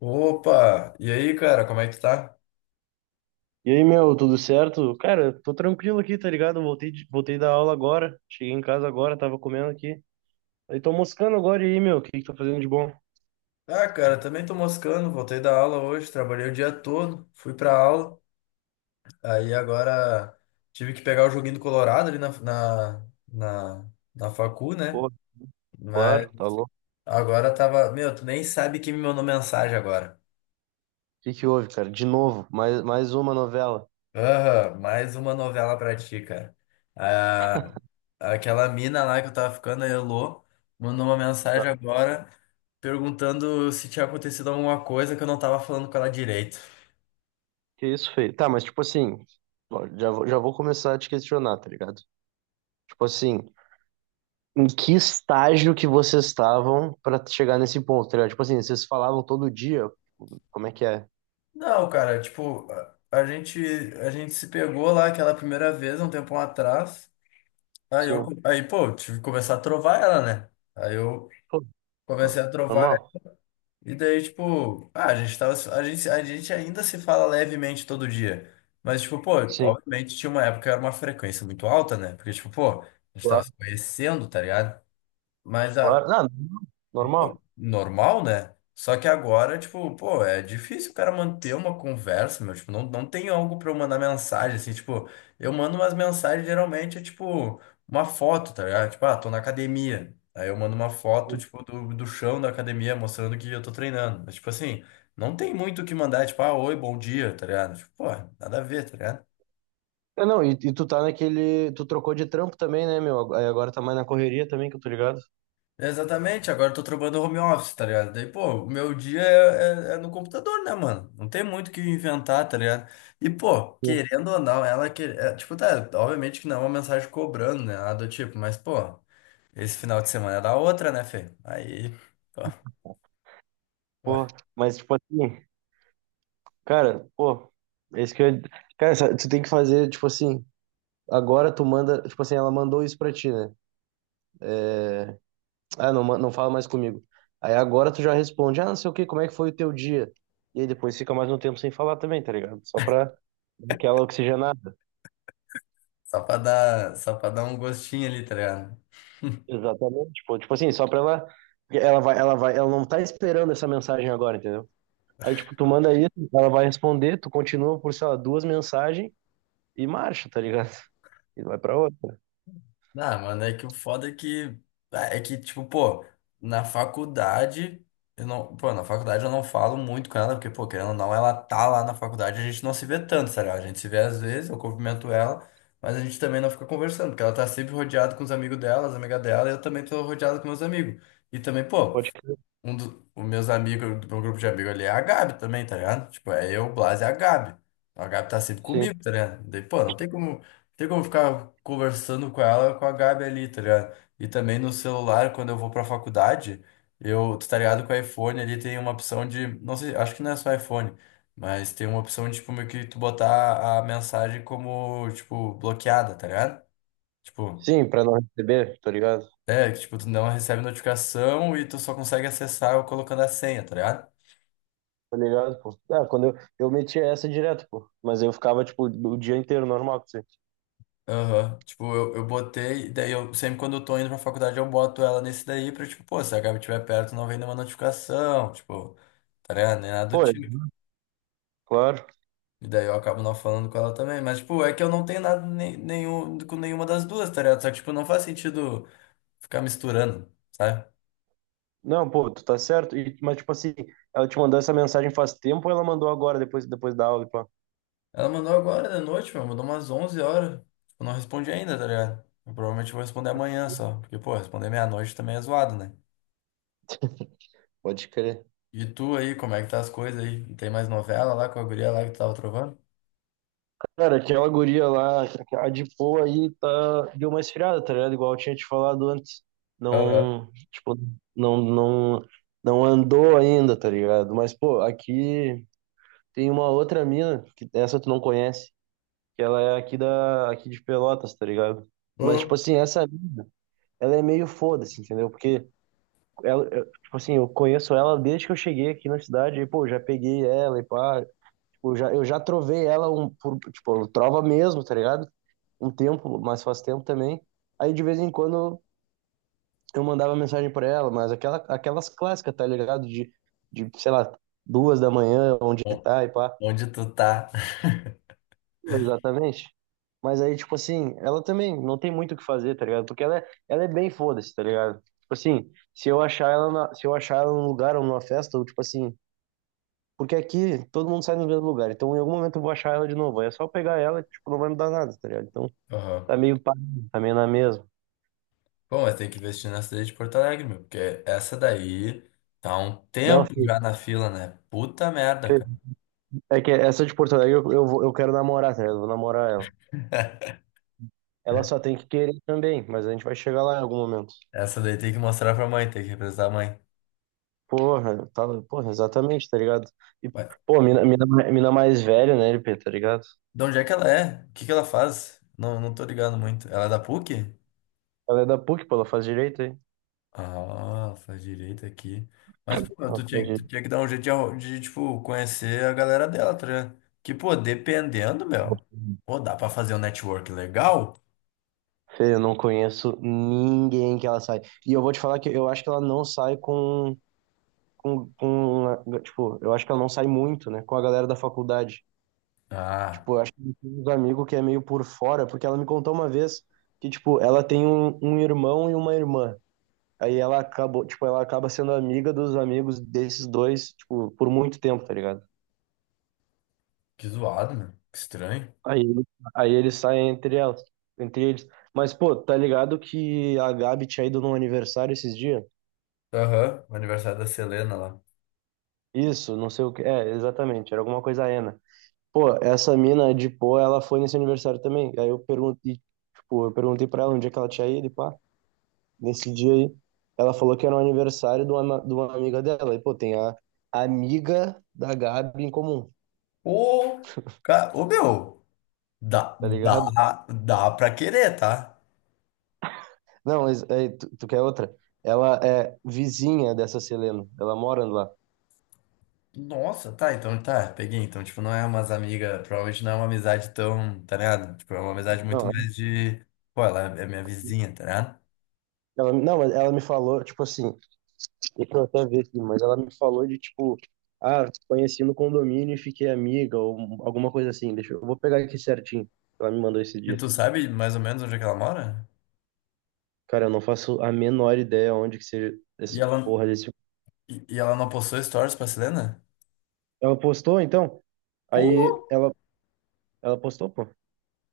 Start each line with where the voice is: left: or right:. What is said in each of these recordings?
left: Opa! E aí, cara, como é que tu tá?
right: E aí, meu, tudo certo? Cara, tô tranquilo aqui, tá ligado? Voltei da aula agora. Cheguei em casa agora, tava comendo aqui. Aí tô moscando agora e aí, meu, o que que tá fazendo de bom?
left: Ah, cara, também tô moscando, voltei da aula hoje, trabalhei o dia todo, fui pra aula, aí agora tive que pegar o joguinho do Colorado ali na facu, né?
right: Porra,
left: Mas
right: claro, tá louco.
left: agora tava. Meu, tu nem sabe quem me mandou mensagem agora.
right: O que que houve, cara? De novo, mais uma novela.
left: Aham, mais uma novela pra ti, cara. Ah, aquela mina lá que eu tava ficando, a Elô, mandou uma
right: Tá,
left: mensagem agora perguntando se tinha acontecido alguma coisa que eu não tava falando com ela direito.
right: que isso, feio? Tá, mas tipo assim, ó, já vou começar a te questionar, tá ligado? Tipo assim, em que estágio que vocês estavam pra chegar nesse ponto, tá ligado? Tipo assim, vocês falavam todo dia, como é que é?
left: Não, cara, tipo, a gente, a gente se pegou lá aquela primeira vez, um tempão atrás. Aí eu,
right: Sim.
left: aí, pô, tive que começar a trovar ela, né? Aí eu
right: Pô,
left: comecei a trovar ela.
right: normal?
left: E daí, tipo, ah, a gente tava, a gente ainda se fala levemente todo dia. Mas, tipo, pô,
right: Sim.
left: obviamente tinha uma época que era uma frequência muito alta, né? Porque, tipo, pô, a gente tava se conhecendo, tá ligado? Mas a,
right: Claro. Não, normal.
left: normal, né? Só que agora, tipo, pô, é difícil o cara manter uma conversa, meu. Tipo, não tem algo pra eu mandar mensagem, assim. Tipo, eu mando umas mensagens, geralmente é tipo uma foto, tá ligado? Tipo, ah, tô na academia. Aí eu mando uma foto, tipo, do chão da academia, mostrando que eu tô treinando. Mas, tipo assim, não tem muito o que mandar, tipo, ah, oi, bom dia, tá ligado? Tipo, pô, nada a ver, tá ligado?
right: Ah, não, e tu tá naquele. Tu trocou de trampo também, né, meu? Aí agora tá mais na correria também, que eu tô ligado.
left: Exatamente, agora eu tô trabalhando home office, tá ligado? Daí, pô, o meu dia é, é no computador, né, mano? Não tem muito o que inventar, tá ligado? E, pô,
right: Sim.
left: querendo ou não, ela que, é, tipo, tá, obviamente que não é uma mensagem cobrando, né? Nada do tipo, mas, pô, esse final de semana era outra, né, Fê? Aí, pô, ué,
right: Pô, mas tipo assim, cara, pô, esse que eu. Tu tem que fazer, tipo assim, agora tu manda. Tipo assim, ela mandou isso pra ti, né? Ah, não, não fala mais comigo. Aí agora tu já responde, ah, não sei o quê, como é que foi o teu dia? E aí depois fica mais um tempo sem falar também, tá ligado? Só pra dar aquela oxigenada.
left: só pra dar um gostinho ali, tá ligado?
right: Exatamente, pô, tipo assim, só pra ela, ela vai, ela não tá esperando essa mensagem agora, entendeu? Aí, tipo, tu manda isso, ela vai responder, tu continua por, sei lá, duas mensagens e marcha, tá ligado? E vai pra outra.
left: Ah, mano, é que o foda é que. É que, tipo, pô, na faculdade. Eu não, pô, na faculdade eu não falo muito com ela, porque, pô, querendo ou não, ela tá lá na faculdade, a gente não se vê tanto, sabe? A gente se vê às vezes, eu cumprimento ela, mas a gente também não fica conversando, porque ela tá sempre rodeada com os amigos dela, as amigas dela, e eu também tô rodeado com meus amigos. E também, pô,
right: Pode crer.
left: um dos meus amigos, do meu grupo de amigos ali é a Gabi também, tá ligado? Tipo, é eu, o Blas e a Gabi. A Gabi tá sempre
right: Sim.
left: comigo, tá ligado? Daí, pô, não tem como. Tem como ficar conversando com ela, com a Gabi ali, tá ligado? E também no celular, quando eu vou pra faculdade, eu, tu tá ligado, com o iPhone ali tem uma opção de, não sei, acho que não é só iPhone, mas tem uma opção de, tipo, meio que tu botar a mensagem como, tipo, bloqueada, tá ligado? Tipo,
right: Sim, pra não receber, tá ligado?
left: é, que, tipo, tu não recebe notificação e tu só consegue acessar colocando a senha, tá ligado?
right: Tá ligado, pô. Ah, quando eu metia essa direto, pô. Mas eu ficava, tipo, o dia inteiro normal com você.
left: Aham. Tipo, eu botei, daí eu sempre quando eu tô indo pra faculdade eu boto ela nesse daí pra, tipo, pô, se a Gabi estiver perto não vem nenhuma notificação, tipo, tá ligado? Nem nada do
right: Pô, é,
left: tipo.
right: claro.
left: E daí eu acabo não falando com ela também. Mas, tipo, é que eu não tenho nada nem, nenhum, com nenhuma das duas, tá ligado? Só que, tipo, não faz sentido ficar misturando, sabe?
right: Não, pô, tu tá certo. E, mas, tipo assim, ela te mandou essa mensagem faz tempo ou ela mandou agora, depois da aula, pô?
left: Ela mandou agora de noite, meu, mandou umas 11 horas. Eu não respondi ainda, tá ligado? Eu provavelmente vou responder amanhã só. Porque, pô, responder meia-noite também é zoado, né?
right: Pode crer.
left: E tu aí, como é que tá as coisas aí? Tem mais novela lá com a guria lá que tu tava trovando?
right: Cara, aquela guria lá, a de pô aí tá, deu uma esfriada, tá ligado? Igual eu tinha te falado antes.
left: Aham.
right: Não, tipo, não, não, não andou ainda, tá ligado? Mas, pô, aqui tem uma outra mina, que essa tu não conhece, que ela é aqui de Pelotas, tá ligado?
left: Hã?
right: Mas, tipo assim, essa mina, ela é meio foda-se, entendeu? Porque tipo assim, eu conheço ela desde que eu cheguei aqui na cidade, e, pô, já peguei ela e pá, tipo, já, eu já trovei ela um, por, tipo, trova mesmo, tá ligado? Um tempo, mas faz tempo também. Aí de vez em quando eu mandava mensagem pra ela, mas aquelas clássicas, tá ligado? Sei lá, duas da manhã, onde
left: Bom,
right: tá e pá.
left: onde tu tá?
right: Exatamente. Mas aí, tipo assim, ela também não tem muito o que fazer, tá ligado? Porque ela é bem foda-se, tá ligado? Tipo assim, se eu achar ela na- se eu achar ela num lugar ou numa festa, ou tipo assim, porque aqui todo mundo sai no mesmo lugar, então em algum momento eu vou achar ela de novo. Aí é só pegar ela, tipo, não vai mudar nada, tá ligado? Então
left: Aham.
right: tá meio pá, tá meio na mesma.
left: Bom, mas tem que investir na cidade de Porto Alegre, meu, porque essa daí tá há um
right: Não,
left: tempo
right: filho.
left: já na fila, né? Puta merda, cara.
right: É que essa de Porto Alegre eu quero namorar, tá ligado? Eu vou namorar ela. Ela só tem que querer também, mas a gente vai chegar lá em algum momento.
left: Essa daí tem que mostrar pra mãe, tem que representar a mãe.
right: Porra, tá, porra, exatamente, tá ligado? E,
left: Mas
right: pô, mina mais velha, né, LP, tá ligado?
left: de onde é que ela é? O que que ela faz? Não, não tô ligado muito. Ela é da PUC?
right: Ela é da PUC, pô, ela faz direito aí.
left: Ah, faz direito aqui. Mas, pô,
right: Ela
left: tu
right: faz
left: tinha, tu
right: direito.
left: tinha que dar um jeito de, arru- de, tipo, conhecer a galera dela, tá ligado? Que, pô, dependendo, meu. Pô, dá pra fazer um network legal?
right: Fê, eu não conheço ninguém que ela sai. E eu vou te falar que eu acho que ela não sai com, com, tipo, eu acho que ela não sai muito, né, com a galera da faculdade.
left: Ah,
right: Tipo, eu acho que tem uns amigos que é meio por fora, porque ela me contou uma vez que, tipo, ela tem um irmão e uma irmã. Aí ela acabou, tipo, ela acaba sendo amiga dos amigos desses dois, tipo, por muito tempo, tá ligado?
left: que zoado, meu. Que estranho.
right: Aí, ele- aí eles saem entre elas, entre eles. Mas, pô, tá ligado que a Gabi tinha ido num aniversário esses dias?
left: Aham, o aniversário da Selena lá.
right: Isso, não sei o que. É, exatamente, era alguma coisa Ana. Pô, essa mina de pô, ela foi nesse aniversário também. Aí eu perguntei, tipo, eu perguntei pra ela onde é que ela tinha ido e pá. Nesse dia aí. Ela falou que era o aniversário de de uma amiga dela. E, pô, tem a amiga da Gabi em comum,
left: Ô, ca- ô, meu. Dá,
right: tá ligado?
left: dá, dá pra querer, tá?
right: Não, mas é, tu quer outra? Ela é vizinha dessa Selena. Ela mora lá.
left: Nossa, tá, então tá, peguei. Então, tipo, não é umas amigas, provavelmente não é uma amizade tão, tá ligado? Tipo, é uma amizade muito
right: Não,
left: mais de. Pô, ela é minha vizinha, tá ligado?
right: ela, não, mas ela me falou, tipo assim, deixa eu até ver aqui, mas ela me falou de, tipo, ah, conheci no condomínio e fiquei amiga, ou alguma coisa assim. Eu vou pegar aqui certinho. Ela me mandou esse
left: E
right: dia.
left: tu sabe mais ou menos onde é que ela mora?
right: Cara, eu não faço a menor ideia onde que seja
left: E
right: esse
left: ela,
right: porra desse.
left: e ela não postou stories pra Selena?
right: Ela postou, então? Aí
left: Pô,
right: ela postou, pô.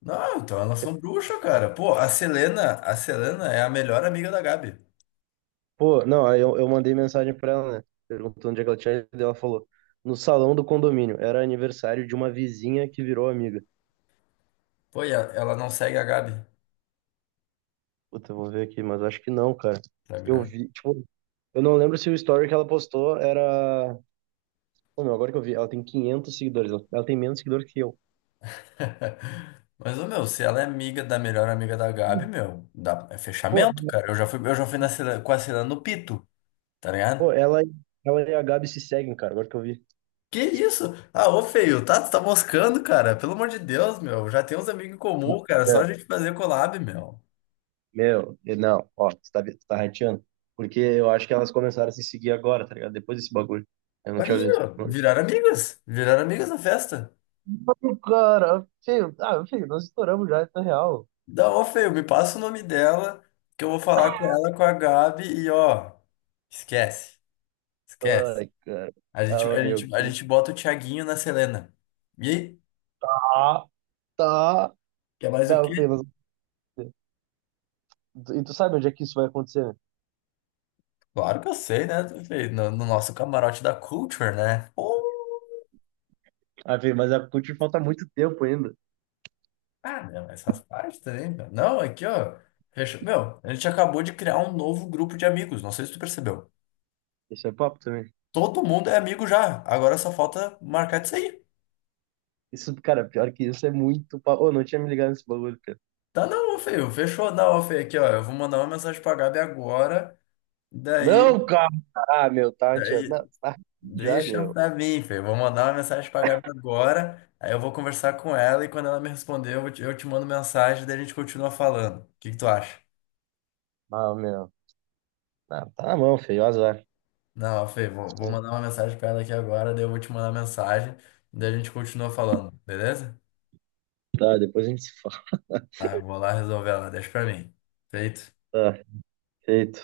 left: não, então elas
right: Que-
left: são bruxas, cara. Pô, a Selena é a melhor amiga da Gabi.
right: Pô, não, eu mandei mensagem pra ela, né? Perguntando onde é que ela tinha ido. E ela falou, no salão do condomínio. Era aniversário de uma vizinha que virou amiga.
left: Pô, e a- ela não segue a Gabi no
right: Puta, eu vou ver aqui, mas acho que não, cara. Eu
left: Instagram.
right: vi, tipo, eu não lembro se o story que ela postou era. Pô, meu, agora que eu vi, ela tem 500 seguidores. Ela tem menos seguidor que eu.
left: Mas, ô, meu, se ela é amiga da melhor amiga da Gabi, meu, dá, é
right: Pô,
left: fechamento, cara. Eu já fui na Selena, com a Selena no Pito, tá ligado?
right: pô, ela, ela e a Gabi se seguem, cara, agora que eu vi.
left: Que isso? Ah, ô, feio, tá, tu tá moscando, cara. Pelo amor de Deus, meu. Já tem uns amigos em comum, cara. Só
right: É,
left: a gente fazer collab, meu.
right: meu, não, ó, você tá rateando. Porque eu acho que elas começaram a se seguir agora, tá ligado? Depois desse bagulho. Eu não tinha
left: Aí,
right: visto.
left: ó,
right: Mano,
left: viraram amigas. Viraram amigas na festa.
right: cara, filho, ah, filho, nós estouramos já, isso é real.
left: Da ó, feio, me passa o nome dela, que eu vou falar com ela, com a Gabi, e ó, esquece, esquece.
right: Ai, cara.
left: A gente,
right: Ah,
left: a
right: meu,
left: gente, a
right: que...
left: gente bota o Thiaguinho na Selena. E aí?
right: Ah, tá.
left: Quer mais o
right: Não,
left: quê?
right: e tu sabe onde é que isso vai acontecer?
left: Claro que eu sei, né, feio? No nosso camarote da Culture, né? Pô,
right: Ah, filho, mas a CUT falta muito tempo ainda.
left: ah, não, essas partes também, meu. Não, aqui, ó. Fechou. Meu, a gente acabou de criar um novo grupo de amigos. Não sei se tu percebeu.
right: Isso é papo também.
left: Todo mundo é amigo já. Agora só falta marcar de sair.
right: Isso, cara, pior que isso é muito papo. Ô, não tinha me ligado nesse bagulho, cara.
left: Tá, não feio, fechou da off aqui, ó. Eu vou mandar uma mensagem pra Gabi agora. Daí,
right: Não, cara! Ah, meu, tá rateando.
left: daí,
right: Não, tá rateando já,
left: deixa
right: meu.
left: pra mim, feio. Vou mandar uma mensagem pra Gabi agora. Aí eu vou conversar com ela e quando ela me responder, eu te mando mensagem, daí a gente continua falando. O que que tu acha?
right: Ah, meu. Ah, tá na mão, feio, azar.
left: Não, feio, vou mandar uma mensagem pra ela aqui agora, daí eu vou te mandar mensagem, daí a gente continua falando, beleza?
right: Tá, depois a gente se fala.
left: Tá, eu vou lá resolver ela, deixa pra mim. Feito.
right: Tá, feito.